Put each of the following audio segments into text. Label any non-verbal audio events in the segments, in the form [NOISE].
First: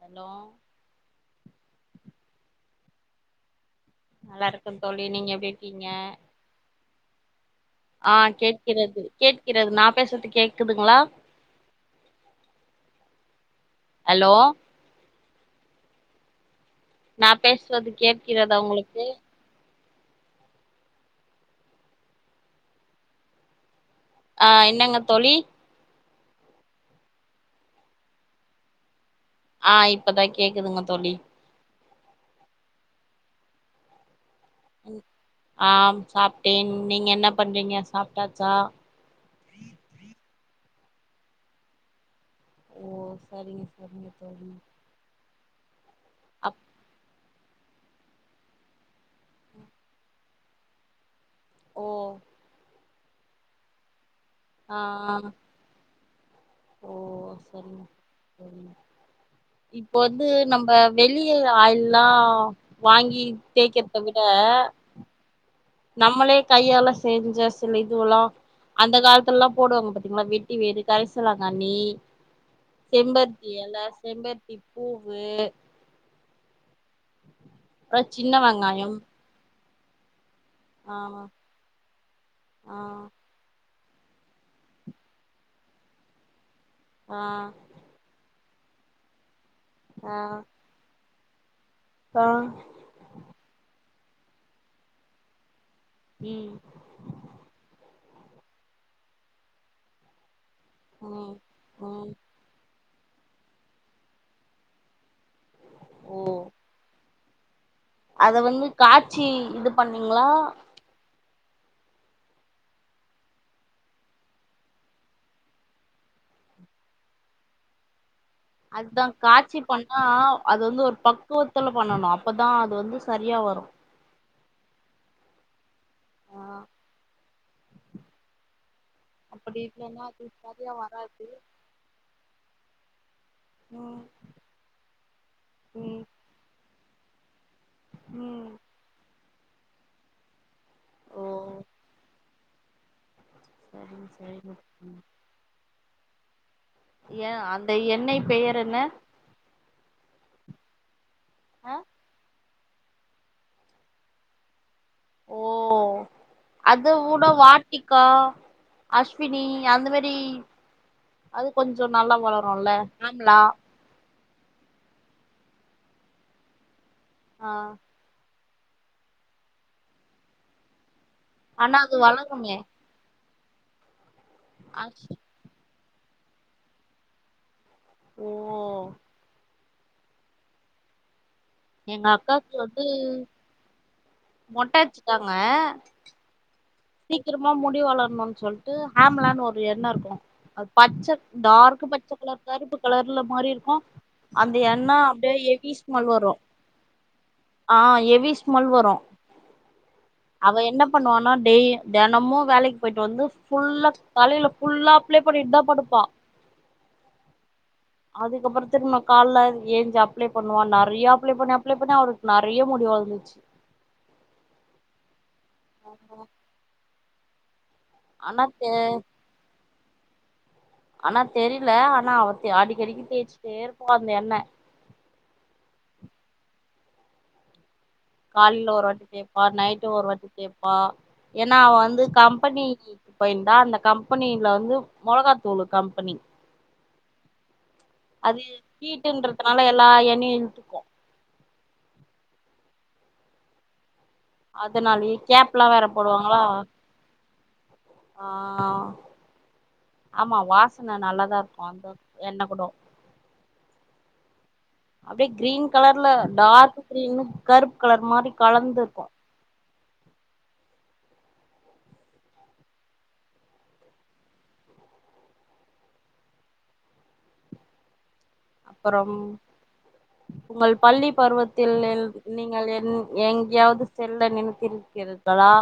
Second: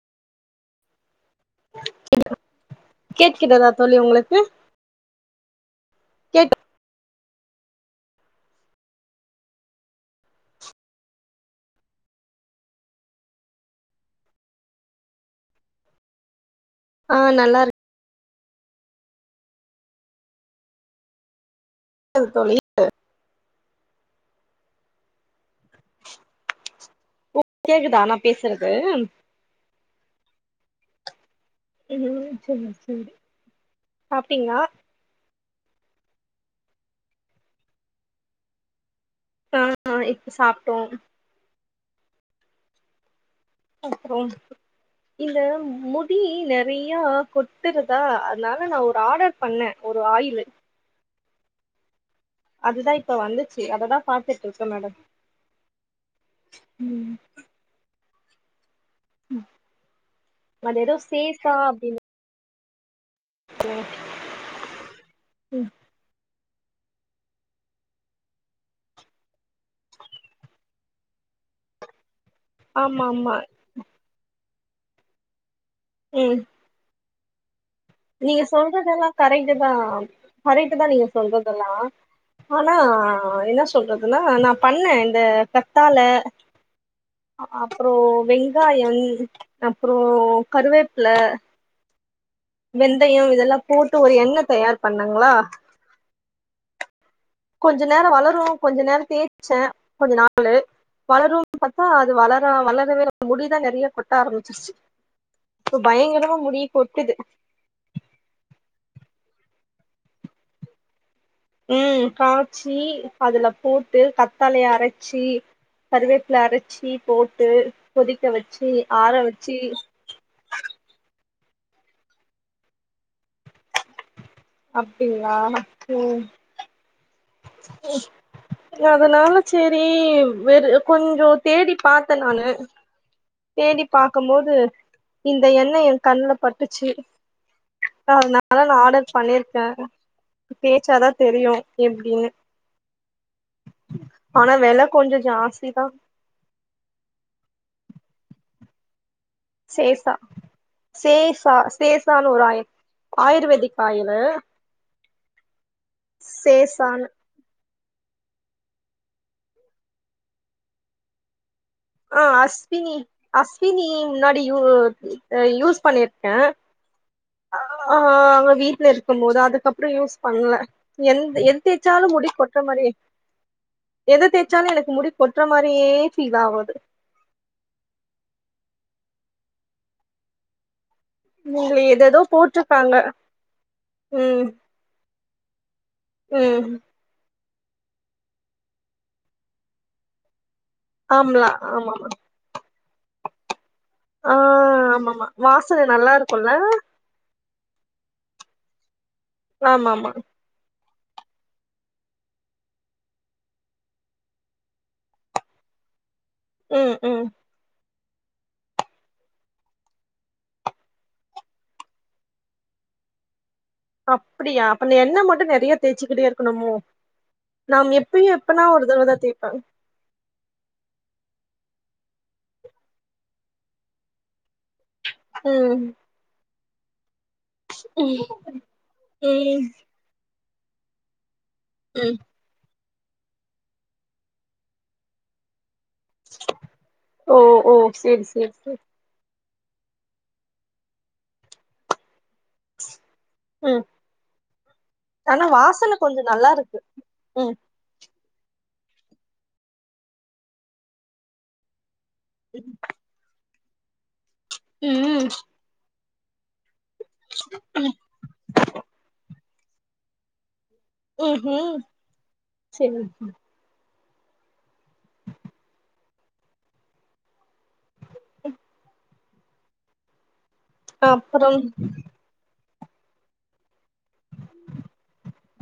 hello கேட்கிறதா தோழி உங்களுக்கு நல்லா இருக்க தோழி நீங்க நீங்க கேக் அஹ் கேட்கிறது கேட்கிறது நா பேசுறது கேக்குதுங்களா ஹலோ ஆ நா நல்லா பேசுறது கே கிறதா உங்ளுக்கு [UNINTELLIGIBLE] ஆ என்னங்க தோழி ஓ கேக்குதா நா பேசுறது அ இப்பதா கேக்குதுங்க தோழி ம் செர் செரி சாப் ட்டிங்ளா ஆம் சாப்ட்டேன் நீங்க என்ன பண்றீங்க சாப்ட்டாச்சா ஆ இப்ப சாப்ட்டோ ஓ செரிங்க செரிங்க அப்றோ தோழி இந்த மு டி அப் நெறையோ கொட்டுருதா அத்னால நா ஒரு ஆடர் பண்ண ஒரு ஆயிலு ஓ அதுதா இப்ப வந்துச்சு அததா பாத்துட்ருக்க ஆ மேடம் ஓ ம் செரிங்க ம் இப்போ வந்து நம்ப அது ஏதோ வெளிய சேஃபா அப்டின்னு ஆய்ல்லா வாங்கி தேக்கிற்த விட ம் நம்மளே கையால செஞ்ச சில இதுவெல்லா அந்த காலத்துல எல்லா போடுவாங்க பாத்தீங்களா வெட்டி வேறு கரிசலாங்கண்ணி ஆமா ஆமா செம்பருத்தி எல செம்பருத்தி பூவு ம் அப்றோ சின்ன நீங்க வெங்காயம் சொல்றதெல்லாம் கரை ட்டுதா கரட்டுகு தா ஆ நீங்க சொல்றதெல்லா ஆனா ஆ என்ன சொல்றதுன்னா நா பண்ண இந்த கத்தால ஆ அப்புறம் வெங் வெங்காயம் அப்புறம் ஆ கருவேப் இல ஆ வெந்தயம் இதெல்லா போட்டு ஒரு எண்ணெய் தயார் பண்ணங்களா உம் கொஞ்ச நேரம் வளரும் கொஞ்ச நேரம் தேய்சச்ச கொஞ்ச நாள் ம் வளரும்னு பாத்தா ம் அது வளரா வள [UNINTELLIGIBLE] முடிதா நெறையா கொட்ட ஆரம்பிச்சிர்ச்சி இப்ப ஓ பயங்கரமா முடி கொட்டுது அத வந்து காட்சி இது பண்ணிங்ளா உம் காச்சி அதுல போட்டு கத்தாழைய அரச்சி கருவேப்ல அரச்சி போட்டு கொதிக் அதுதா காச்சி பண்ணா அது வந்து ஒரு பக் குவத்துல பண்ணணு அப்பதா அது வந்து சரியா வரு அப்டிங்ளா உம் ஆ ஹ [INAUDIBLE] யதனால அப்படி சேரி இல்லன்னா அது வேரு சரியா வராது கொஞ்சொ தேடி பாத்தெ நானு தேடி ம் பாக்கொம் போது இந்த எண்ணெ ம் என் கண்ணுல பட்டுச்சி ம் அதனால நா ஆர்டர் பண்ணிர்க் யார தேச்சாதா ஓ தெரியு எப்டின்னு சரிங்க ஆனா வெல சரிங்க கொஞ்சொ ஜாஸ்திதா ஏ அந்த எண்ணெய் பெயர் என்ன சேஃபா சேஃபா அ சேஃபானு ஒரு ஆயில் ஆயுர்வேதிக் ஆயிலு ஓ அது சேசான்னு ஊட வா இன்டிகா அஸ்வினி அந்த மாரி அது கொஞ்சோ நல்லா ஆ வளருல்ல அஸ்வினி ஆம்லா அஸ்வினி முன்னாடி யூ யூஸ் பண்ணிருக்க ஆ ஆஹ் அவர் வீட்ல இருக்கும்போது அதுக்கப்றோ யூஸ் பண்ணல எந்த எத ஆனா அது தேச்சாலு முடி வளருமே கொட்ற மாரி எத தேய்சாலு எனக்கு அஸ் முடி கொட்ற மாரி இப்பயே ஃபீல் ஆவுது ஓ வேற எங்க எதேதோ அக்காக்கு வந்து போட்ருக்காங்க உம் க்காங்க உம் சீக்கரமா முடி வளர்ணு சொல்டு ஹேம்லானு ஒரு எண்ணெ இருக்கூ பச்ச ஆம்லா டார்க் ஆமாமா பச்ச கலர் கருப்பு கலர்ல மாறி இருக்கு ஆ அந்த எண்ணா ஆமாமா அப்டியே ஏவீ வாசன ஸ்மெல் நல்லா வரு இருக்குல்ல ஆ எவி ஸ்மெல் வரு ஆமா ஆமா பண்வானா டெய் தெனமு வேலைக்கு போயிட்டு வந்து ஃபுல்லா தலையில ஃபுல்லா அப்ளே பண்ணிட்டு தா படுப்பா உ உ அதுக்கப்ரோ திரும்ம கால்ல ஏஞ்ச அப்ளே பண்ணுவா நெறைய அப்ளே பண்ணி அப்ளே பண்ணி அவருக்கு நெறைய முடி வளந்துச்சி அப்டியா அப்ப நீ என்ன மட் டு நெறைய தேச்சிக்கிட்டே இருக்கணுமோ நாம் எப்பியு ஆனா எப்பனா தெ ஒரு தடவ தா தேய்ப்ப ஆனா தெரியில ஆனா அவத் தே அடிக்கடிக்கு தேய்ச்சிட்டே இருப்பா அந்த எண்ண உம் காலில ஒருவாட்டி தேப்பா ம் நைட்டு ஒருவாட்டி தேப்பா ஏன்னா அவ வந்து ம் கம்பனிகி இப்ப இந்தா அந்த கம்பனியில வந்து மொளகாத்தூளு கம் ஓ ஓ செரி செரி செரி அதனால எல்லா எண்ணையு இழுத்துக்கொ ம் அதனாலயே ஆனா கேப் எல்லாம் வேற வாசன கொஞ்சோ போடுவாங்களா நல்லா இருக்கு ம் ஆ ஆமா வாசனை நல்லாதான் இருக்கும் அந்த என்ன கூட அப்படியே ம் கிரீன் கலர்ல டார்க் க்ரீனு கருப் கலர் மாரி கலந்துருக்கு ம் ஹூ செரி அப்பறம் உங்கள் பள்ளி அப்றம் பருவத்தில் இல் நீங்கள் ம் எங்யாவ்து செல்ல நினைத்திருக்கிறிர்களா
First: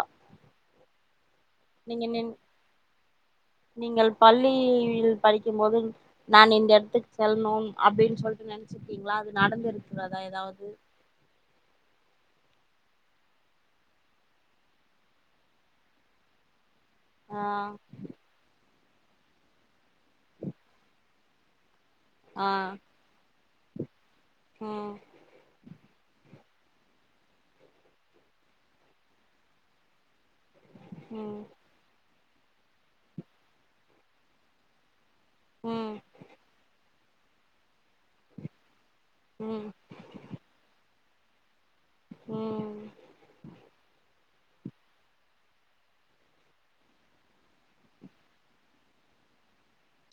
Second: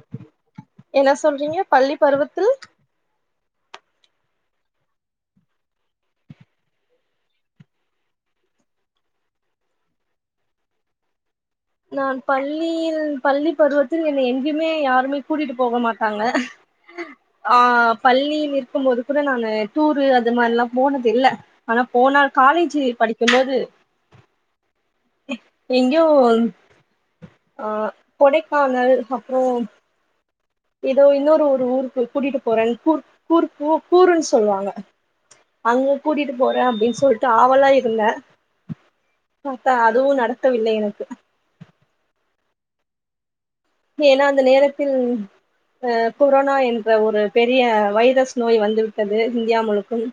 என்ன சொல்றீங்க பள்ளி பருவத்தில் நீங்கள் பள்ளியில் படிக்கும்போது நான் இந்த இடத்துக்கு செல்லணும் அப்புடின்னு சொல்ட்டு நெனைச்சிக்கீங்களா அது நடந்திருக்கிறதா ஏதாவது நான் பள்ளியில் பள்ளி பருவத்தில் என்னை எங்கியுமே யாருமே கூட்டிட்டு போக மாட்டாங்க ஆ பள்ளியில் இருக் க்கும்போது கூட நானு டூரு அது மாரி ல்லா போனது இல்ல ஆனா போனால் ஆ காலேஜ் படிக்கும்போது ம் எங்கியோ ஆஹ் கொடைக்கானல் அப்புறம் ஏதோ ம் இன்னொரு ஒரு ஊருக்கு கூட்டிட்டு போறன்னு கூர் கூர்க் கூர்குன்னு சொல்லுவாங்க அங்க ம் கூட்டிட்டு போற அப்டின்னு சொல்லிட்டு ஆவளா ம் பாத்தா அதுவும் நடக்கவில்லை எனக்கு உம் ஏன்னா அந்த நேரத்தில் அஹஹ் கொரோனா என்ற ஒரு பெரிய வைரஸ் நோய் வந்துவிட்டது இந்தியா முழுக்கும்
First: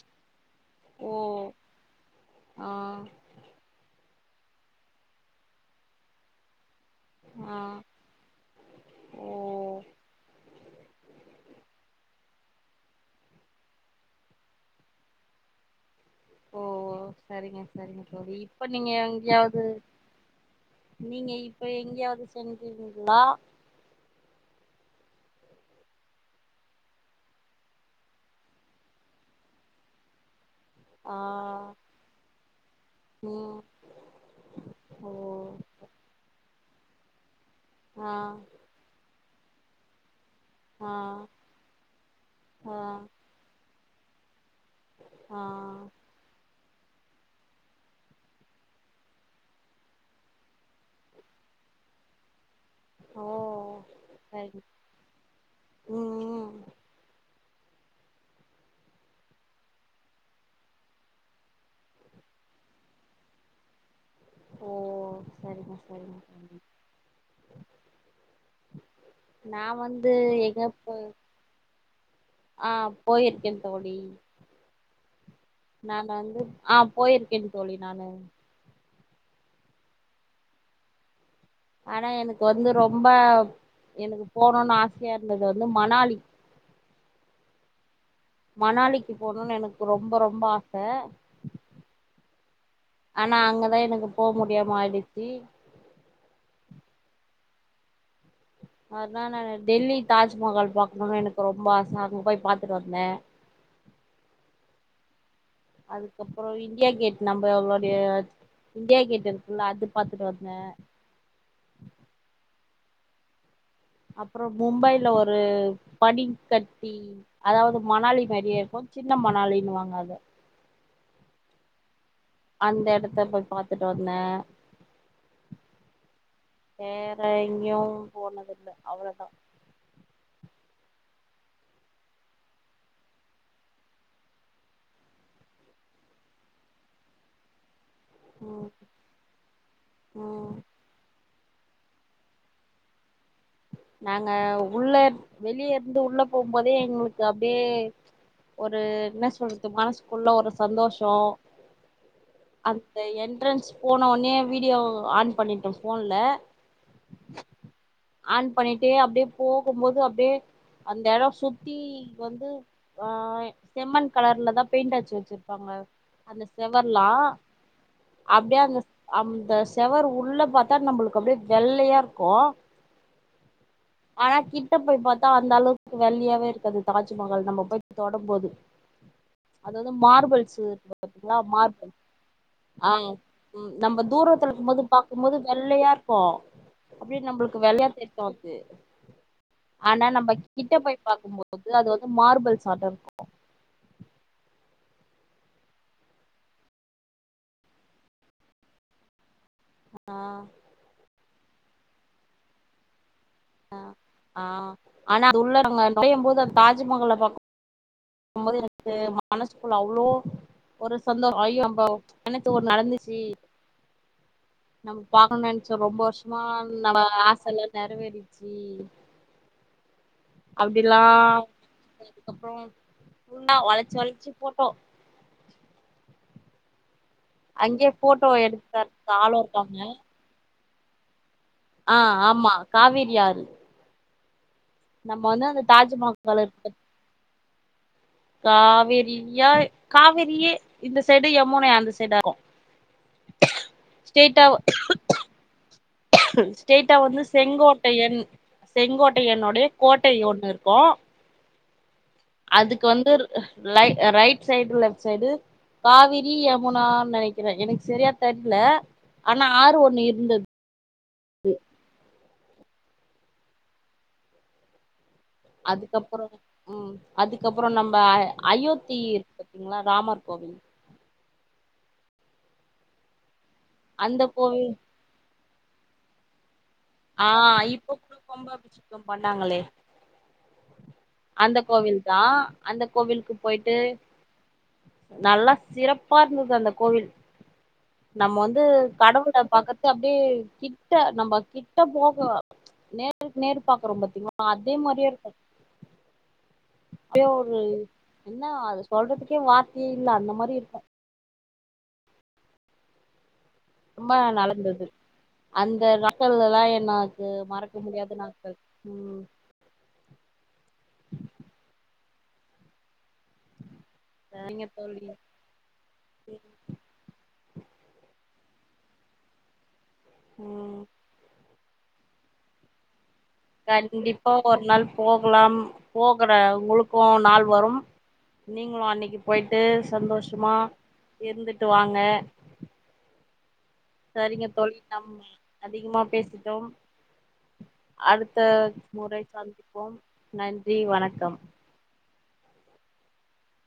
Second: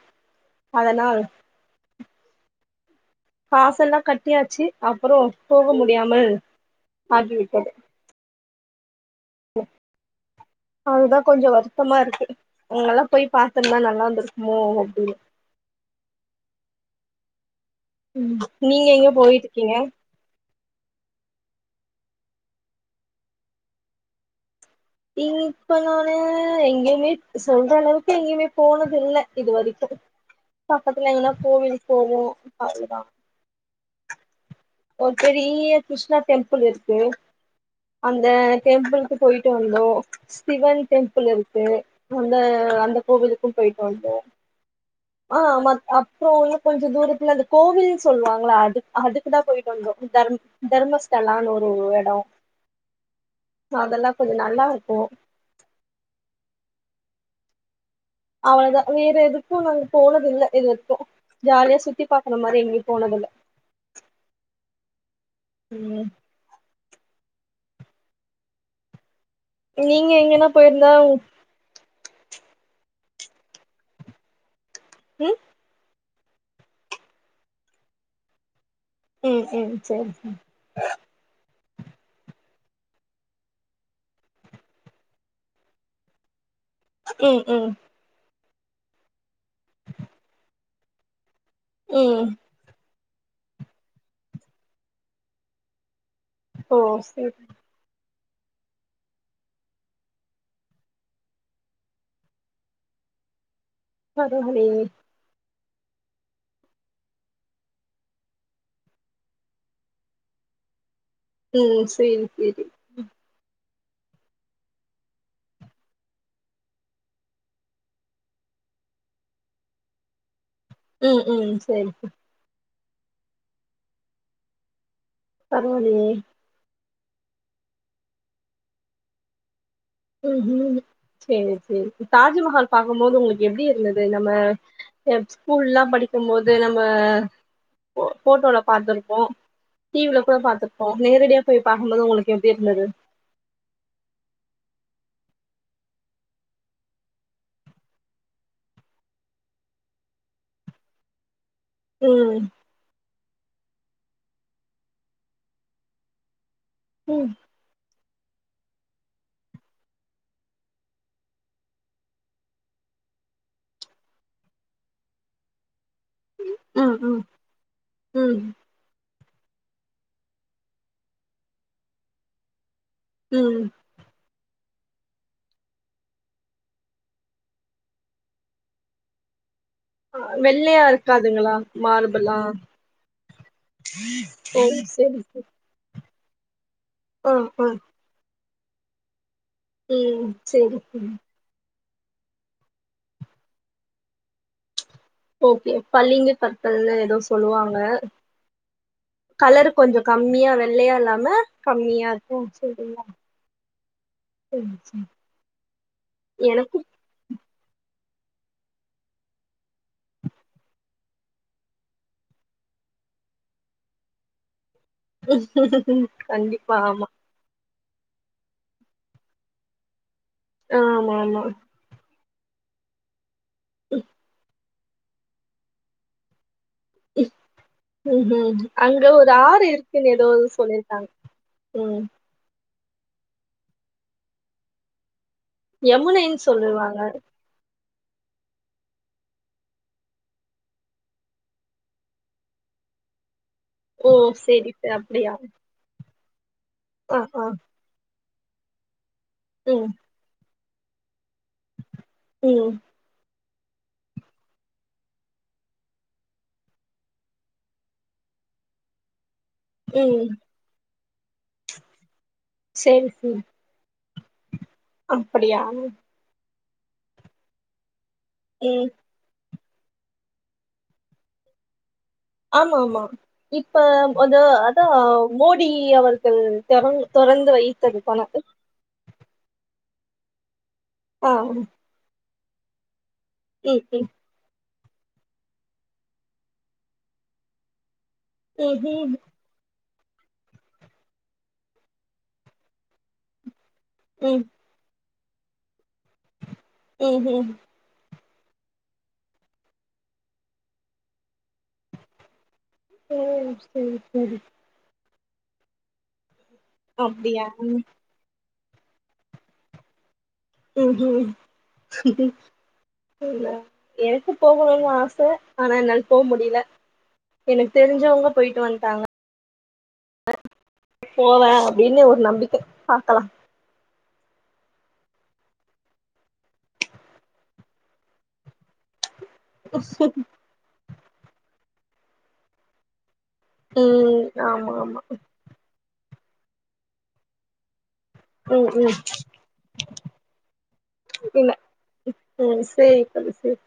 அதனால் ஆஹ் காசெல்லாம் கட்டியாச்சு அப்புறம் போக முடியாமல் ஆகி ஆ விட்டது ஓ அதுதா கொஞ்சோ வருத்தமா இருக்கு அங்கெல்லா போய் பாத்திருந்தா நல்லா இருந்திருக்குமோ அப்டின்னு ஓ சரிங்க சரிங்க தோழி இப்ப நீங்க எங்க போயிட்டு எங்கியாவது இருக்கீங்க நீங்க இப்ப எங்கேயாவது சென்றீங்களா இல் இப்ப நானு எங்கேயுமே சொல்ற அளவுக்கு எங்கேயுமே போனது இல்ல இது வரைக்கு பக்கத்துல ஆ எங்கனா கோவில் போவோம் அவ்ளோதான் ம் ஓ ஒரு பெரிய கிருஷ்ணா டெம்பல் இரு க்கு ஆ அந்த டெம்பிள்க்கு போயிட்டு வந்தோ சிவன் ஆ டெம்பிள் இருக்கு அந்த ஆ அந்த கோவிலுக்கும் போயிட் வந்தோம் ஆ ஆஹ் ஆம்மா அப்புறோ கொஞ்ச தூரத்துல அந்த கோவில் சொல்லுவாங்களா அதுக் அதுக்குதான் போயிட்டு வந்தே தர்ம் தர்மஸ்தலான்னு ஒரு ஒரு இடம் ஓ அதெல்லா கொஞ்சோ சரி நல்லா இருக்கும் ம் ம் அவ்ளோதான் வேற எதுக்கும் நாங்க போனதில்ல இதுவரைக்கும் ஜாலியா சுத்தி பாக்கற மாரி எங்கயும் போனதில்ல ஓ சேரிங்க ம் சேரிங்க நா நீங்க வந்து எங்கன்னா எங்க போயிருந்தா போ ஆஹ் போயிருக்கேன் தோழி உம் நா வந்து ஆஹ் போயிருக்கே தோழி நானு உம் உம் செரி செரி ஆனா எனக்கு வந்து ரொம்ப எனக்கு போணும்னு ஆசையா இருந்தது வந்து மணாலி உம் உம் மணாலிக்கு போணும்னு எனக்கு ரொம்ப ரொம்ப ஆச உம் ஆனா அங்கதா எனக்கு போமுடியாம ஆயிடிச்சி ஓ செரி அதனால டெல்லி தாஜ்மஹால் பாக்கணுனு எனக்கு ரொம்ப ஆச அங்க போய் பாத்துட்டு வந்தே சகோதரி அதுக்கப்புற இந்தியா கேட் நம்மளோடைய இண்டியா கேட் இருக்குல்ல அது பாத்துட்டு வந்தே ம் சேரி சேரி அப்புறொ மும்பைல ஒரு பனிக்கட்டி அதாவது மணாலி மாரியே இருக்கு சின்ன மணாலின்னுவாங்க அத உம் உம் சேரி அந்த எடத்த போய் பாத்துட்டு வந்தே பரவால்லயே வேற எங்கயு போனதில்ல அவ்ளோதா ஹம் ஹம் சேரி சேரி தாஜ்மஹால் பாக்கும்போது உங்களுக்கு எப்படி இருந்தது நம்ம ஸ்கூல்லா படிக்கும் போது நம்ம ஃபோ ஃபோட்டோல ம் பாத்துருப்போ டி வி ல கூட ம் பாத்துருப்போ நேரடியா போய் பாக்கும்போது உங்களுக்கு எப்படி இருந்துது நாங்க உள்ள வெளிய இருந்து உள்ள போகும்போதே எங்களுக்கு அப்படியே ஒரு என்ன சொல்றது மனசுக்குள்ள ஒரு சந்தோஷொ ம் அந்த என் ஃப்ரென்ஸ் போன ஒடனயே வீடியோ ஆன் பண்ணிட்டோ ஃபோன்ல உம் ஆன் பண்ணிட்டே அப்டியே போகும்போது அப்டியே அந்த எடம் சுத்தி வந்து ஆ செம்மண் கலர்ல தா பெயிண்ட் அச்சு வெச்சிருப்பாங்க அந்த ம் செவர்லா ம் ம் அப்டியே அந்த ஸ் அந்த செவர் உள்ள பாத்தா நம்புளுக்கு அப்டே வெள்ளையா இருக்கு ம் ஆனா கிட்ட போய் பாத்தா அந்த அளவுக்கு வெள்ளையாவே இருக்காது தாஜ்மஹால் நம்ப போய்ட் தொட போது அதாவது மார்பல்ஸ் வெள்ளையா [UNINTELLIGIBLE] பாத்தீங்களா இருக்காதுங்களா மார்பல் மார்பெல்லா ஆ ம் நம்ப தூரத்துல ஓ இருக்கு போது செரி பாக்கும்போது செரி வெள்ளையாருக் போ அப்புடியே ஆ நம்புளுக் க்கு ஆ வெள்ளையா [UNINTELLIGIBLE] து ஆனா நம்ப ம் கிட்ட செரி போய் பாக்கும்போது இல்ல அது வந்து மார்புல்ஸாட்டோ இருக்கு ஓகே பளிங்கு கற்கள்லே ஏதோ சொல்லுவாங்க கலரு கொஞ்சோ ஆ கம்மியா வெள்ளையா இல்லாம கம்மியா இருக்கும் சொல்றீங்ளா அ ஆ ஆனா அது உள்ள நம்ம நுழையும் போது அது எனக்கு தாஜ்மஹல்ல பாக்கும் ம் போது எனக்கு மனசுக்குள்ள அவ்வுளோ ஒரு சந்தோஷம் அய்யோ நம்போ நனச்சு ஒன்னு நடந்துச்சு நம் பாக்கணும் நனச்ச ரொம்ப வருஷமா கண்டிப்பா நம்ப ஆமா ஆச இல நெறவேறிர்ச்சி அப்டில்லா ஆமா ஆமா அப்புறோ உன்னா வளச்சி வளச்சி போ பொ போட்டோ ம்ஹு எடுத்து அங்க தரதுக்கு ஒரு ஆளு ஆறு இருக்குன்னு எதோ சொல்லி கங் ஆஹ் ஆமா காவேரி ஆறு நம்ம வந்து அந்த யமுனைன் தாஜ்மஹால் இருக்கு சொல்லுவாங்க காவேரியா காவிரியே இந்த சைடு யமுனை அந்த சைடாக்கு ஓ செரி செ அப்டியா ஸ்டெய்ட்டா ஆ வந்து ஆ செங்கோட்டையன் செங்கோட் என்னுடைய ம் கோட்டை ஒன்னு இர் பா ம் அதுக்கு வந்து லை right side left side Kaveri யமுனான் நெனைக்கிறே எனக் செரியா தெர்ல ஆனா ஆறு ஒண்ணு ம் இருந்தது உ செல்ஃபி அப்படியா அதுக்கப்புறோ ம் அதுக்கப்புறோ நம் அ ம் அயோத்தி இருக்கு ங்ளா ராமர் கோவில் ஆமா ஆமா இப்ப அந்த அது கோவில் அதா உ மோடி அவர்கள் தெறந் அ தொறந்து இப்ப வைத்தது கூட கணக்கு கொம்பாபிசேகம் பண்ணாங்களே ஆ அந்த ம் கோவில் தா அந்த கோவில்க்கு போய்ட்டு ம் நல்லா சிறப்பாருந்தது அந்த கோவில் நம்ம வந்து ம் ம் கடவுள பாக்க அப்டே கிட்ட நம்ம கிட் கிட்ட போகு நேருக்கு நேருக்கு பாக்குறோ ம் பாத்தீங்ளா அதே மாரியேருக்கு ம் ம் அப்டியே ம் ஒரு என்ன அது சொல்றதுக்கே வார்த்தையே இல்ல அந்த மாதிரிருக்கு ம் ரொம்ப நலந்தது அந்த [UNINTELLIGIBLE] [UNINTELLIGIBLE] என்ன அது அப்டியா மறக்க முடியாதுண்ணா [INAUDIBLE] ம் ம் [UNINTELLIGIBLE] எனக்கு சரிங்க போகணுனு தோழி ஆச ஆனா என்னால போ முடில எனக்கு தெரிஞ்சவங்க போய்ட்டு வன்ட்டாங்க ம் போவ ப்டினு ஒரு நம்பிக்க பாக்கலா கண்டிப்பா ஒரு நாள் போகலா போகற உங்ளுக்கு நாள் வரும் நீங்களு அன்னக்கி போய்ட்டு சந்தோஷமா இருந்துட்டு வாங்க ம் சரிங்க ஆமா தோழி ஆமா நம்ம அதிகமா பேசிட்டோ பே அடுத்த ம் ம் முறை சந்திப்போம் நன்றி வணக்கம் உம் சேரி தோழி சேரி